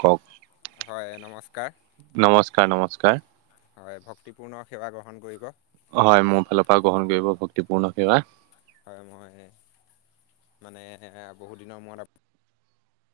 কওঁক? হয়, নমস্কাৰ। নমস্কাৰ, নমস্কাৰ। হয়, ভক্তিপূৰ্ণ সেৱা গ্ৰহণ কৰিব। হয়, মোৰ ফালৰ পৰা গ্ৰহণ কৰিব ভক্তিপূৰ্ণ সেৱা। হয়, মই মানে বহুত দিনৰ মূৰত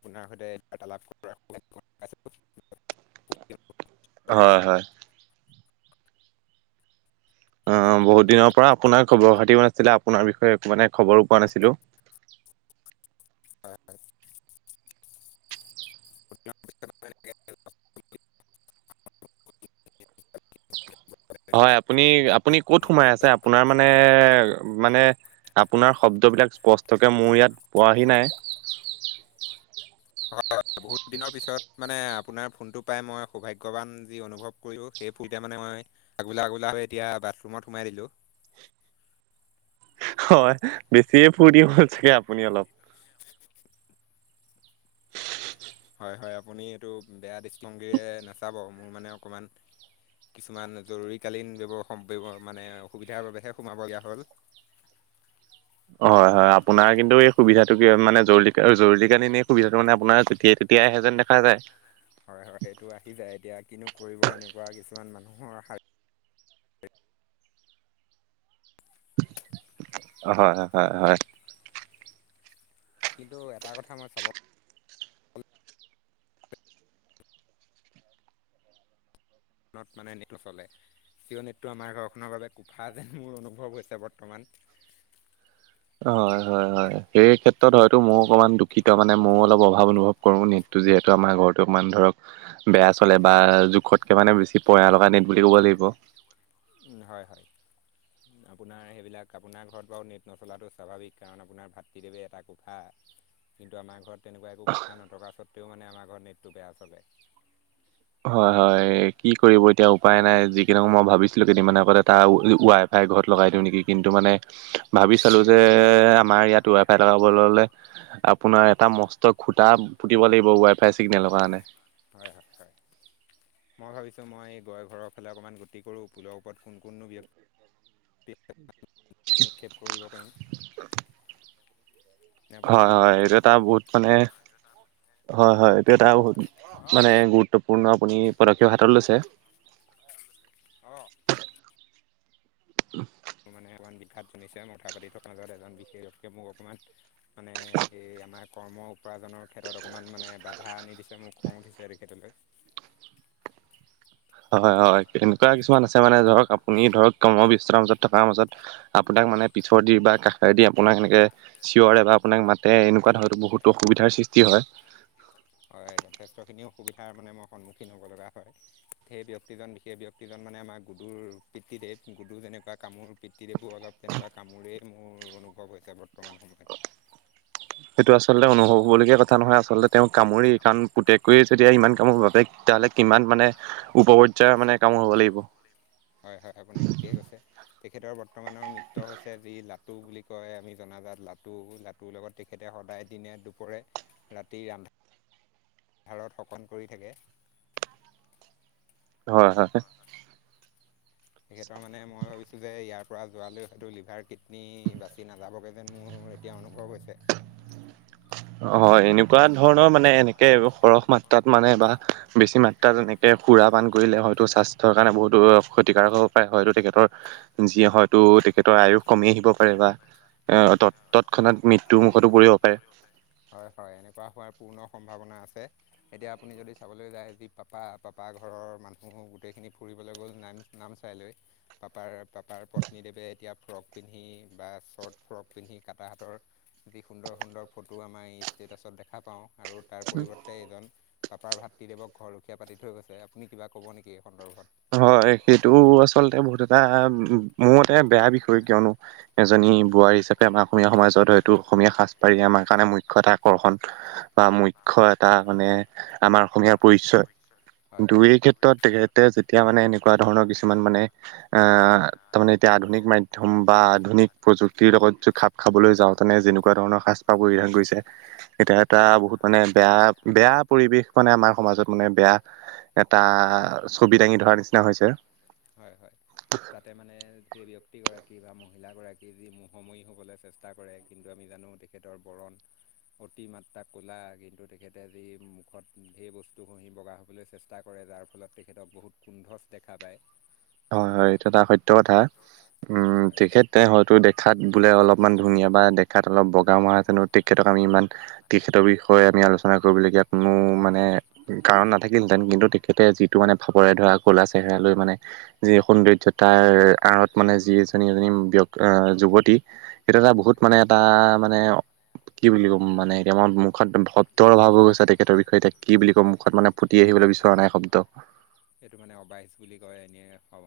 আপোনাৰ সৈতে বাৰ্তালাপ কৰাৰ সৌভাগ্য কণ পাইছো। হয়, হয়। অ' বহুত দিনৰ পৰা আপোনাৰ খবৰ খাতিও নাছিলে, আপোনাৰ বিষয়ে একো মানে খবৰো পোৱা নাছিলোঁ। হয়, হয়। হয়, আপুনি- আপুনি ক'ত সোমাই আছে? আপোনাৰ মানে মানে আপোনাৰ শব্দবিলাক স্পষ্টকে মোৰ ইয়াত পোৱাহি নাই। [unintelligible] বহুত দিনৰ পিছত মানে আপোনাৰ ফোনটো পাই, মই সৌভাগ্যৱান যি অনুভৱ কৰিলো সেই [inaudible] মানে মই আগলা- আগলা হৈ এতিয়া বাথৰুমত সোমাই দিলো। হয়, বেছিয়ে ফুুৰ্তি হ'ল চাগে আপুনি অলপ? হয়, হয় আপুনি এইটো বেয়া দৃষ্টিভংগীৰে নাচাব মোৰ মানে অকণমান কিছুমান জৰুৰীকালীন ব্যৱৱ মানে অসুবিধাৰ বাবেহে সোমাবলগীয়া হ'ল। হয়, হয় আপোনাৰ কিন্তু এই সুবিধাটো কি মানে জৰুৰ জৰুৰী কালীন এই সুবিধাটো মানে আপোনাৰ যেতিয়া তেতিয়াই আহে যেন দেখা যায়। হয়, হয় সেইটো আহি যায়, এতিয়া কিনো কৰিব এনেকুৱা কিছুমান মানুহৰ হয়, হয়, হয়। কিন্তু এটা কথা মই চাব ত মানে নেটটো চলে কিয় নেটটো আমাৰ ঘৰখনৰ বাবে কোফা যেন মোৰ অনুভৱ হৈছে বৰ্তমান। হয়, হয়, হয় সেই ক্ষেত্ৰত হয়তো মোৰ অকমান দুখিত। মানে ময়ো অলপ অভাৱ অনুভৱ কৰোঁ নেটটো যিহেতু আমাৰ ঘৰটো অকমান ধৰক বেয়া চলে বা জোখতকে মানে বেছি পয়া লগা নেট বুলি ক'ব লাগিব। হয়, হয়। আপোনাৰ সেইবিলাক আপোনাৰ ঘৰত বাৰু নেট নচলাটো স্বাভাৱিক কাৰণ আপোনাৰ ভাতৃদেৱে এটা কোফা কিন্তু আমাৰ ঘৰত তেনেকুৱা একো কোফা নথকা স্বত্তেও মানে আমাৰ ঘৰত নেটটো বেয়া চলে। হয়-হয় কি কৰিব এতিয়া উপায় নাই যিকি নহওঁক মই ভাবিছিলো কেইদিনমান আগতে এটা ৱাই ফাই ঘৰত লগাই দিওঁ নেকি? কিন্তু মানে ভাবি চালো যে আমাৰ ইয়াত ৱাই ফাই লগাব হলে আপোনাৰ এটা মস্ত খুটা পুতিব লাগিব ৱাই ফাই চিগনেলৰ কাৰণে। হয়-হয়-হয়। মই ভাবিছোঁ মই গৈ ঘৰৰ ফালে অকণমান গতি কৰোঁ পুলৰ ওপৰত কোন-কোন নো ব্যক্তি [inaudible] নিক্ষেপ কৰিব পাৰিম। নে আপুনি কি হয়-হয় কয়? এইটো এটা বহুত মানে হয়-হয় এইটো এটা বহুত অ মানে গুট গুত্বপূৰ্ণ আপুনি পদক্ষেপ হাতত লৈছে। [inaudible] অ। [inaudible] মোৰ মানে অকমান বিখাত জনিছে কথা পাতি থকা মাজত এজন বিশেষ গতিকে মোক অকণমান মানে এই আমাৰ কৰ্ম উপাৰ্জনৰ ক্ষেত্ৰত অকণমান মানে বাধা আনি দিছে মোৰ খং উঠিছে তেখেতলৈ। হয়-হয় এনেকুৱা কিছুমান আছে মানে ধৰক আপুনি ধৰক কৰ্ম ব্যস্ততাৰ মাজত থকাৰ মাজত আপোনাক মানে পিঠৰ দি বা কাষৰেদি আপোনাক এনেকে চিঞৰে বা আপোনাক মাতে এনেকুৱা ধৰতো বহুতো অসুবিধাৰ সৃষ্টি কি হয়? হয় যথেষ্টখিনি অসুবিধাৰ মানে মই সন্মুখীন হ'ব লগা হয়। সেই প্ৰতিজন [unintelligible] বিশেষ ব্যক্তিজন মানে আমাৰ গুডুৰ পিতৃদেৱ গুডুৰ যেনেকুৱা কামোৰ পিতৃদেৱো অলপ তেনেকুৱা কামোৰেই মোৰ অনুভৱ হৈছে বৰ্তমান সময়ত৷ সেইটো আছে আচলতে অনুভৱ হ'বলগীয়া কথা নহয় আচলতে তেওঁ কামোৰে কাৰণ পুতেকতোৱে যেতিয়া ইমান কামোৰ বাপেক তেতিয়াহ'লে কিমান মানে উপপৰ্যায়ৰ মানে কামোৰ হ'ব লাগিব৷ হয়-হয় আপুনি ঠিকেই কৈছে, তেখেতৰ বৰ্তমানৰ মিত্ৰ হৈছে যি ল টো বুলি কয় আমি জনাজাত লাটো-লাটোৰ লগত তেখেতে সদায় দিনে দুপৰৰে ৰাতি আন্ধ ভাৰত শকন কৰি থাকে। হয়-হয়। তেখেতৰ মানে মই ভাবিছোঁ যে ইয়াৰ পৰা যোৱালৈ হয়তো লিভাৰ কিডনী বাচি নাযাবগে যেন মোৰ এতিয়া অনুভৱ হৈছে। অ হয় এনেকুৱা ধৰণৰ মানে এনেকে সৰহ মাত তাত মানে বা বেছি মাত্ৰাত যেনেকে সুৰা পান কৰিলে হয়তো স্বাস্থ্যৰ কাৰণে বহুতো ক্ষতিকাৰক হ'ব পাৰে হয়তো তেখেতৰ যিয়ে হয়তো তেখেতৰ আয়ুস কমি আহিব পাৰে বা আহ ত তৎক্ষণাত মৃত্যু মুখতো পৰিব পাৰে৷ হয়-হয় এনেকুৱা হোৱাৰ পূৰ্ণ সম্ভাৱনা আছে৷ এতিয়া আপুনি যদি চাবলৈ যায় যি পাপা-পাপা ঘৰৰ মানুহ গোটেইখিনি ফুৰিবলৈ গ'ল নান নাম চাই লৈ পাপাৰ-পাপাৰ পত্নীদেৱে এতিয়া ফ্ৰক পিন্ধি বা চৰ্ট ফ্ৰক পিন্ধি কাটাহাতৰ যি সুন্দৰ-সুন্দৰ ফটো আমাৰ এই ষ্টেটাছত দেখা পাওঁ আৰু তাৰ পৰিৱৰ্তে তে এইজন পাপাৰ ভাতৃদেৱক ঘৰৰখীয়া পাতি থৈ গৈছে আপুনি কিবা ক'ব নেকি এই সন্দৰ্ভত৷ হয় সেইটো আচলতে বহুত এটা মোৰ মতে বেয়া বিষয় কিয়নো এজনী বোৱাৰী হিচাপে আমাৰ অসমীয়া সমাজত হয়তো অসমীয়া সাজপাৰীয়ে আমাৰ কাৰণে মুখ্য এটা আকৰ্ষণ৷ বা মুখ্য এটা মানে আমাৰ অসমীয়াৰ পৰিচয়৷ এই হয় [unintelligible] ক্ষেত্ৰত তেখেতে যেতিয়া মানে এনেকুৱা ধৰণৰ কিছুমান মানে আহ তাৰমানে এতিয়া আধুনিক মাধ্যম বা আধুনিক প্ৰযুক্তিৰ লগত খাপ খাবলৈ যাওঁতেনে যেনেকুৱা ধৰণৰ সাজ পাৰ পৰিধান কৰিছে এতিয়া এটা বহুত মানে বেয়া-বেয়া পৰিৱেশ মানে আমাৰ সমাজত মানে বেয়া এটা ছবি দাঙি ধৰা নিচিনা হৈছে৷ হয়-হয়৷ তাতে মানে সেই ব্যক্তিগৰাকী বা মহিলাগৰাকী যি মোহময়ী হ'বলৈ চেষ্টা কৰে কিন্তু আমি জানো তেখেতৰ বৰণ৷ অতি মাত্ৰা ক'লা, কিন্তু তেখেতে আজি মুখত ঢেৰ বস্তু ঘহি বগা হ'বলৈ চেষ্টা কৰে যাৰ ফলত তেখেতক বহুত কুন্ধচ দেখা পায়। হয়-হয় সেইটো এটা সত্য তো কথা উম, হয়। তেখেতে হয়তো দেখাত বোলে অলপমান ধুনীয়া বা দে খাত অলপ বগা মৰাজনো তেখেতক আমি ইমান তেখেতৰ বিষয়ে আমি আলোচনা কৰিবলগীয়াত কোনো মানে কাৰণ নাথাকিলহেঁতেন কিন্তু তেখেতে যিটো মানে ফাপৰে ধৰা কলা চেহেৰা লৈ মানে যি সৌন্দৰ্যতাৰ আৰত মানে যি এজনী-এজনী ব্যক আ যুৱতী সেইটো এটা বহুত মানে এটা মানে কি বুলি কম, মানে এতিয়ামত মুখত ভত তৰ অভাৱো গৈছে তেখেতৰ বিষয়ে এতিয়া কি বুলি কম, মুখত মানে ফুতি হয় আহিবলৈ হয় বিচৰা নাই শব্দ। এইটো মানে অবাইচ বুলি কয় এনেই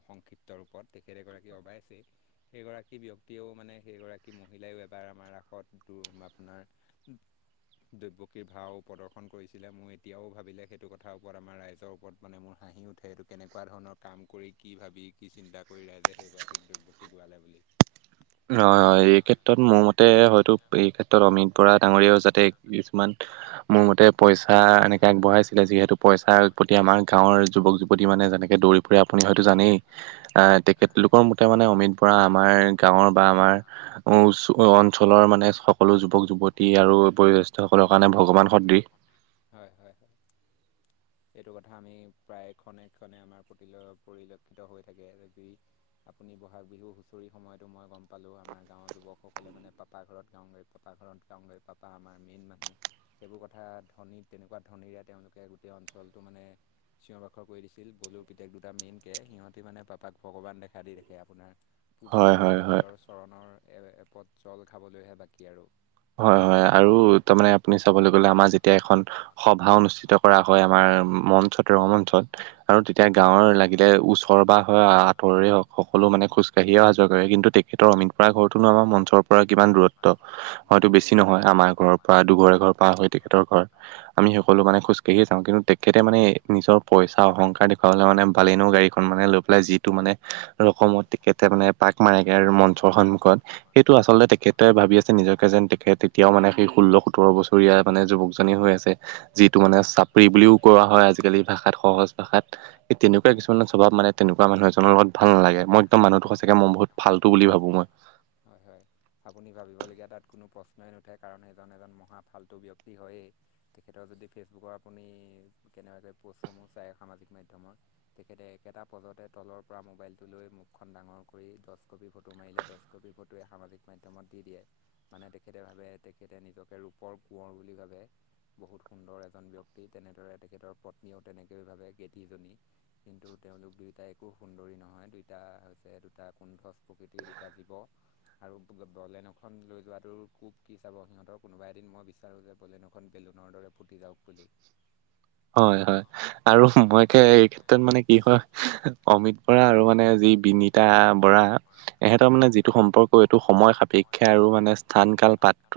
সংক্ষিপ্ত ৰূপত তেখেত এগৰাকী অবাইচেই সেইগৰাকী ব্যক্তিয়েও মানে সেইগৰাকী মহিলাইয়ো এবাৰ আমাৰ ৰাসত তোৰ ম আপোনাৰ দৈব্য ভাও প্ৰদৰ্শন কৰিছিলে মোৰ এতিয়াও ভাবিলে সেইটো কথাৰ ওপৰত আমাৰ ৰাইজৰ ওপৰত মানে মোৰ হাঁহি ও ঠে সেইটো কেনেকুৱা ধৰণৰ কাম কৰি কি ভাবি কি চিন্তা কৰি ৰাইজে সেইগৰাকীক দ্ৰব্যক কি গোৱালে বুলি হয়-হয় এই ক্ষেত্ৰত মোৰ মতে হয়তো এই ক্ষেত্ৰত অমিত বৰা ডাঙৰিয়াও যাতে কিছুমান মোৰ মতে পইচা এনেকে আগবঢ়াইছিলে যিহেতু পইচাৰ প্ৰতি আমাৰ গাঁৱৰ যুৱক-যুৱতী মানে যেনেকে দৌৰি আপুনি হয়তো জানেই, আহ হয় তেখেতলোকৰ মতে মানে অমিত বৰা আমাৰ গাঁৱৰ বা আমাৰ চ অঞ্চলৰ মানে সকলো যুৱক-যুৱতী আৰু বয়োজ্যেষ্ঠ সকলৰ কাৰণে ভগৱান সদৃশ। হয়-হয়-হয়। এইটো কথা আমি প্ৰায় ক্ষণে-ক্ষণে আমাৰ প্ৰতি পৰিলক্ষিত হৈ থাকে য যি আপুনি বহাগ বিহু হুঁচৰি সময়তো মই গম পালো আমাৰ গাঁৱৰ যুৱকসকলে মানে পাপা ঘৰত গাওঁ গাই পাপা ঘৰত যাওগৈ পাপা আমাৰ মেইন মানুহ সেইবোৰ কথাত ধ্বনি তেনেকুৱা ধ্বনিৰে তেওঁলোকে গোটেই অঞ্চলটো মানে চিঞৰ বাখৰ কৰি দিছিল বলুৰ পিতেক দুটা মেইনকে সিহঁতে মানে পাপাক ভগৱান দেখা দি দেখে আপোনাৰ। পূজা হয় কৰি হয় হয় তেখেতৰ চৰণৰ এ এপত জল খাবলৈহে বাকী আৰু। হয়-হয় আৰু তাৰ মানে আপুনি চাবলৈ গ'লে আমাৰ যেতিয়া এতিয়া এখন সভা অনুষ্ঠিত কৰা হয় আমাৰ মঞ্চত ৰ মঞ্চত। আৰু তেতিয়া গাঁৱৰ লাগিলে ওচৰ বা হয় আতৰে হওক সকলো মানে খোজকাঢ়িয়ে অহা যোৱা কৰে। কিন্তু তেখেতৰ অমিত প্ৰায় ঘৰটোনো আমাৰ মঞ্চৰ পৰা কিমান দূৰত্ব হয়তো হয় বেছি নহয়। আমাৰ ঘৰৰ পৰা দুঘৰ, এঘৰ পাৰ হয় তেখেতৰ ঘৰ। আমি সকলো মানে খোজ কাঢ়িয়ে যাও কিন্তু তেখেতে মানে নিজৰ পইচা অহংকাৰ দেখুৱাবলে মানে বালেনো গাড়ীখন মানে লৈ পেলাই যিটো মানে ৰকমত তেখেতে মানে পাক মাৰেগে আৰু মঞ্চৰ সন্মুখত, সেইটো আচলতে তেখেতে ভাবি আছে নিজক যেন তেখে তেতিয়াও মানে সেই ষোল্ল, সোতৰ বছৰীয়া মানে যুৱকজনে হৈ আছে। যিটো মানে চাপৰি বুলিও কোৱা হয় আজিকালি ভাষাত সহজ ভাষাত, সেই তেনেকুৱা হয় হয় কিছুমান অলপ মানে তেনেকুৱা মানুহ এজনৰ লগত ভাল নালাগে। মই মানুহটো সঁচাকে মই ফাল্টু বুলি ভাবো। হয়-হয়। আপুনি ভাবিবলগীয়া তাত কোনো প্ৰশ্নই নুঠে, কাৰণ সেইজন এজন মহা ফাল্টু ব্যক্তি হয়েই। তেখেতৰ যদি ফেচবুকৰ আপুনি কেনেবাকৈ প'ষ্টসমূহ চায় সামাজিক মাধ্যমৰ তেখেতে একেটা পজতে তলৰ পৰা মোবাইলটো লৈ মুখখন ডাঙৰ কৰি দহ কপি ফটো মাৰিলে, দহ কপি ফটোৱে সামাজিক মাধ্যমত দি দিয়ে। মানে তেখেতে ভাবে তেখেতে নিজকে ৰূপৰ কোঁৱৰ বুলি ভাবে। বহুত সুন্দৰ এজন ব্যক্তি, তেনেদৰে তেখেতৰ পত্নীও তেনেকৈ ভাৱে গেদজনী। কিন্তু তেওঁলোক দুয়োটাই একো সুন্দৰী নহয়, দুইটা হৈছে দু এটা কুন্থ প্ৰকৃতিৰ, দুটা জীৱ। আৰু বলেনোখন লৈ যোৱাটো কোব কি চাব, সিহঁতৰ কোনোবা এদিন মই বিচাৰো যে বলেনোখন বেলুনৰ দৰে ফুটি যাওক বুলি। হয় হয় আৰু মই কে এই ক্ষেত্ৰত মানে কি হয় অমিত বৰা আৰু মানে যি বিনীতা বৰা ইহঁতৰ হয়। মানে যিটো সম্প ক এইটো সময় সাপেক্ষে আৰু মানে স্থান কাল পাত্ৰ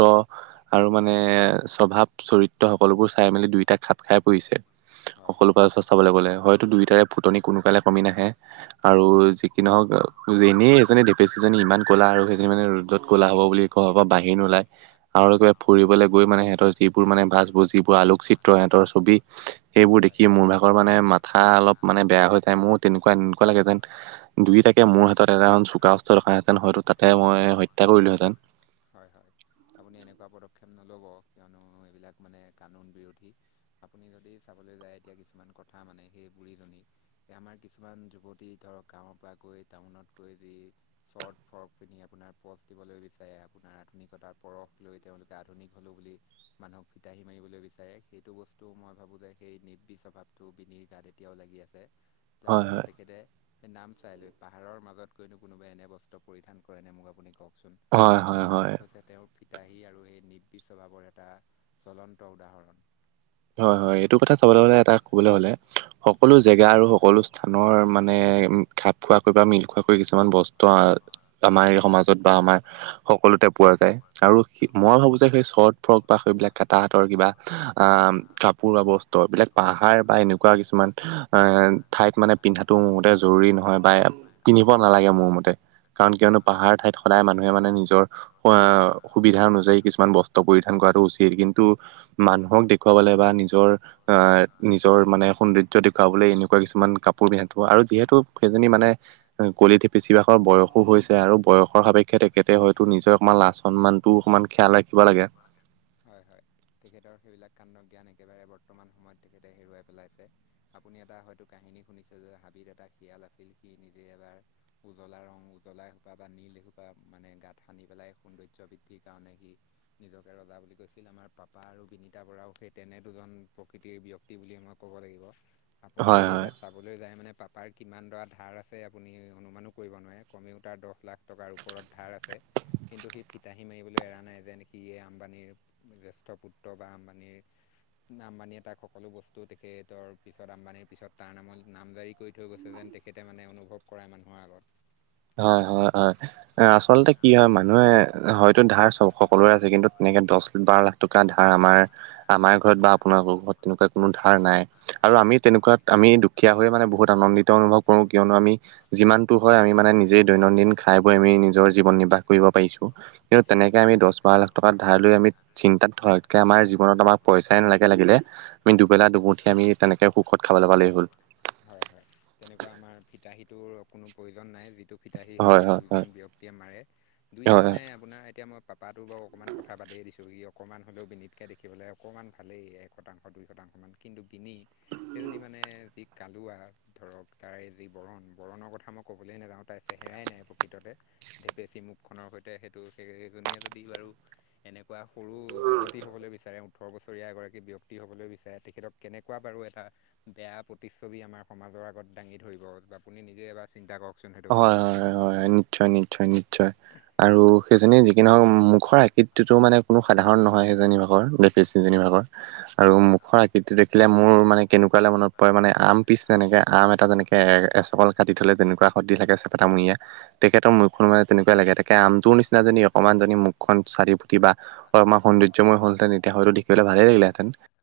আৰু মানে স্বভাৱ চৰিত্ৰ সকলোবোৰ চাই মেলি দুইটা খাপ খাই পৰিছে হয় সকলো হয় ফালৰ হয় পৰা চাবলে গলে হয়তো দুইটাৰে ফুটনি কোনোকালে কমি নাহে। আৰু যি কি নহওক যেনেই এজনী ডেপেচিজনী ইমান ক'লা আৰু সেইজনী মানে ৰ'দত ক'লা হ'ব বুলি ঘৰৰ পৰা বাহিৰ নোলায়। আৰু হয় কিবা ফুৰিবলৈ গৈ মানে সিহঁত যিবোৰ মানে ভাজবোৰ যিবোৰ আলোকচিত্ৰ সিহঁতৰ ছবি সেইবোৰ হয়। দেখি মোৰ ভাগৰ মানে মাথা অলপ মানে বেয়া হৈ যায় মোৰ তেনেকুৱা এনেকুৱা লাগে যেন দুইটাকে মোৰ হাতত এটা এখন চোকা অস্ত্ৰ থকা হেতেন হয়তো তাতে মই হত্যা কৰিলো হেতেন। হয়, হয়, আপুনি এনেকুৱা পদক্ষেপ নল'ব কিয়নো এইবিলাক মানে কানুন বিৰোধী আপুনি যদি চাবলৈ যায় এতিয়া কিছুমান কথা মানে সেই বুঢ়ীজনী। আমাৰ কিছুমান যুৱতী ধৰক গাঁৱৰ পৰা গৈ টাউনত গৈ যি শৰ্ট ফ্ৰক পিন্ধি আপোনাৰ পচ দিবলৈ বিচাৰে আপোনাৰ আধুনিকতাৰ পৰখ লৈ তেওঁলোকে আধুনিক হ'লো বুলি মানুহক ফিতাহী মাৰিবলৈ বিচাৰে সেইটো বস্তু মই ভাবোঁ যে সেই নিৰ্বীষ স্বভাৱটো বিনিৰ গাতে এতিয়াও লাগি আছে যাৰ হয় হয় ফলত তেখেতে সেই নামচাই লৈ পাহাৰৰ মাজত। গৈ নো কোনোবাই এনে বস্ত্ৰ পৰিধান কৰেনে মোক আপুনি কওকচোন। হয় হয় হয় সেইবিলাক হৈছে তেওঁৰ- ফিতাহী আৰু সেই নিব'বি স্বভাৱৰ এটা জ্বলন্ত উদাহৰণ। হয়' হয়' এইটো কথা চাবলে গ'লে, এটা কবলৈ হ'লে সকলো জেগা আৰু সকলো স্থানৰ মানে- মানে- খাপ খোৱাকৈ বা মিল খোৱাকৈ কিছুমান বস্তু আহ আমাৰ সমাজত বা আমাৰ- সকলোতে পোৱা যায়। আৰু মই ভাবো যে সেই চৰ্ট ফ্ৰক বা সেইবিলাক কটাহাতৰ কিবা আহ কাপোৰ বা বস্ত্ৰ এইবিলাক পাহাৰ বা এনেকুৱা কিছুমান এ ঠাইত মানে পিন্ধাটো মোৰ মতে জৰুৰী নহয় বা পিন্ধিব নালাগে মোৰ মতে। কাৰণ কিয়নো পাহাৰ ঠাইত সদায় মানুহে মানে নিজৰ হোৱা সুবিধা অনুযায়ী কিছুমান বস্ত্ৰ পৰিধান কৰাটো উচিত কিন্তু মানুহক দে খুৱাবলে বা নিজৰ আহ নিজৰ মানে সৌন্দ ৰ্য্য দেখুৱাবলে এনেকুৱা কিছুমান কাপোৰ পিন্ধা থব আৰু যিহেতু সেইজনী মানে কলি ঢেঁপেচি ভাগৰ বয়সো হৈছে আৰু বয়সৰ সাপেক্ষে তেখেতে হয়তো নিজৰ অকমান লাজ সন্মানটো অকণমান খিয়ালে - ৰাখিব লাগে। হয়' হয়' তেখেতৰ সেইবিলাক কাণ্ড জ্ঞান একেবাৰে বৰ্তমান সময়ত তেখেতে হেৰুৱাই পেলাইছে। আপুনি এটা হয়তো কাহিনী শুনিছে যে হাবিৰ এটা শিয়াল আছিল সি নিজে এবাৰ- উজ্বলা ৰং উজলা এসোপা বা নীল এসোপা মানে গাত সানি পেলাই সৌন্দৰ্য বৃদ্ধিৰ কাৰণে সি- নিজকে ৰজা বুলি কৈছিল। আমাৰ পাপা আৰু বিনীতা বৰাও সেই তেনে দুজন প্ৰকৃতিৰ ব্য ক্তি বুলি মই ক'ব লাগিব। আপুনি হয় যদি হয় এতিয়া- চাবলৈ যায় মানে পাপাৰ কিমান দৰা ধাৰ আছে আপুনি অনুমানো কৰিব নোৱাৰে কমেও তাৰ দ'হ লাখ টকাৰ ওপৰত- ধাৰ আছে। কিন্তু সি ফিতাহী মাৰিবলৈ এৰা নাই যেন- সিয়ে আম্বানীৰ জ্যেষ্ঠ পুত্ৰ বা আম্বানীৰ- আম্বানীয়ে তাক সকলো বস্তু তেখেতৰ পিছত আম্বানিৰ পিছত তাৰ নামত নাম জাৰি- কৰি থৈ গৈছে যেন তেখেতে মানে অনুভৱ কৰাই মানুহৰ আগত। হয়-হয়-হয় অ আচ আচলতে কি হয় মানুহে হয়তো ধাৰ চ'ব সকলোৰে আছে। কিন্তু তেনেকে দছ, বাৰ লাখ- টকা ধাৰ আমাৰ-আমাৰ ঘৰত বা আপোনালোকৰ ঘৰত তেনেকুৱা কোনো ধাৰ নাই। আৰু আমি তেনেকুৱাত আমি দুখীয়া হৈ মানে বহুত আনন্দিত অনুভৱ কৰো। কিয়নো আমি- যিমানটো হয় আমি মানে নি- জে দৈনন্দিন খাই বৈ আমি নিজৰ জীৱন নিৰ্বাহ কৰিব পাৰিছো। কিন্তু তেনেকে আমি দছ-বাৰ লাখ- টকা ধাৰ লৈ আমি চিন্তাতকে আমাৰ জীৱনত আমাক পইচাই নালাগে লাগিলে আমি দুবেলা-দুমুঠি আমি তেনেকে সুখত খাবলৈ পালেই হ'ল। হয় হয় তেনেকুৱা আমাৰ ফিতাহীটোৰ কোনো প্ৰয়োজন নাই যিটো- ফিতাহী সেই হয় হয় হয় দুজন ব্যক্তিয়ে মাৰে দুইটা হয় হয়। মানে আপোনাৰ এতিয়া মই পাপা বাৰু অকণমান কথা বাদেই দিছোঁ সি অকণমান হ'লেও বিনীতকৈ দেখিবলৈ অকণমান ভালেই একতাংশ দুই শতাংশ মান কিন্তু বিনি সেইজনী মানে যি- কালুৱা ধৰক তাৰে যি বৰণ বৰণৰ কথা মই ক'বলৈয়ে নাযাওঁ তাইৰ চেহেৰাই নাই প্ৰকৃততে। ধেপেচী মুখনৰ সৈতে সেইটো সেইকেইজনীয়ে যদি বাৰু এনেকুৱা সৰু যুৱতী হ'বলৈ বিচাৰে ওঠৰ বছৰীয়া এগৰাকী ব্যক্তি হ'বলৈ বিচাৰে তেখেতক- কেনেকুৱা বাৰু এটা বেয়া, প্ৰত্ৰিছবি আমাৰ সমাজৰ আগত দাঙি ধৰিব আপুনি নিজে এবাৰ চিন্তা কৰক। হয়, হয়, হয়, হয়, হয়, নিশ্চয়, নিশ্চয়, নিশ্চয়। আৰু সেইজনী যিকি নহওক মুখৰ আকৃতিতো মানে কোনো সাধাৰণ নহয় সেইজনী ভাগৰ। বেচেৰীজনী ভাগৰ। হয় আৰু হয় মুখৰ আকৃতি দেখিলে মোৰ মানে কেনেকুৱালৈ মনত পৰে মানে আম পিচ যেনেকে আম এটা যেনেকে, এ এ চকল কাটি থ'লে যেনেকুৱা শৰ্দি থাকে চেপেটা মূৰিয়া তেখেতৰ যেনেকে হয় মুখখন মানে তেনেকুৱা লাগে। আমটোৰ নিচিনা যদি অকণমান মুখখন চাৰি ফুতিয়া- অকণমান হ'লো সৌন্দৰ্য্যময় হ'লহেতেন তেতিয়া হয়তো দেখিবলৈ ভালেই লাগিলে হেতেন।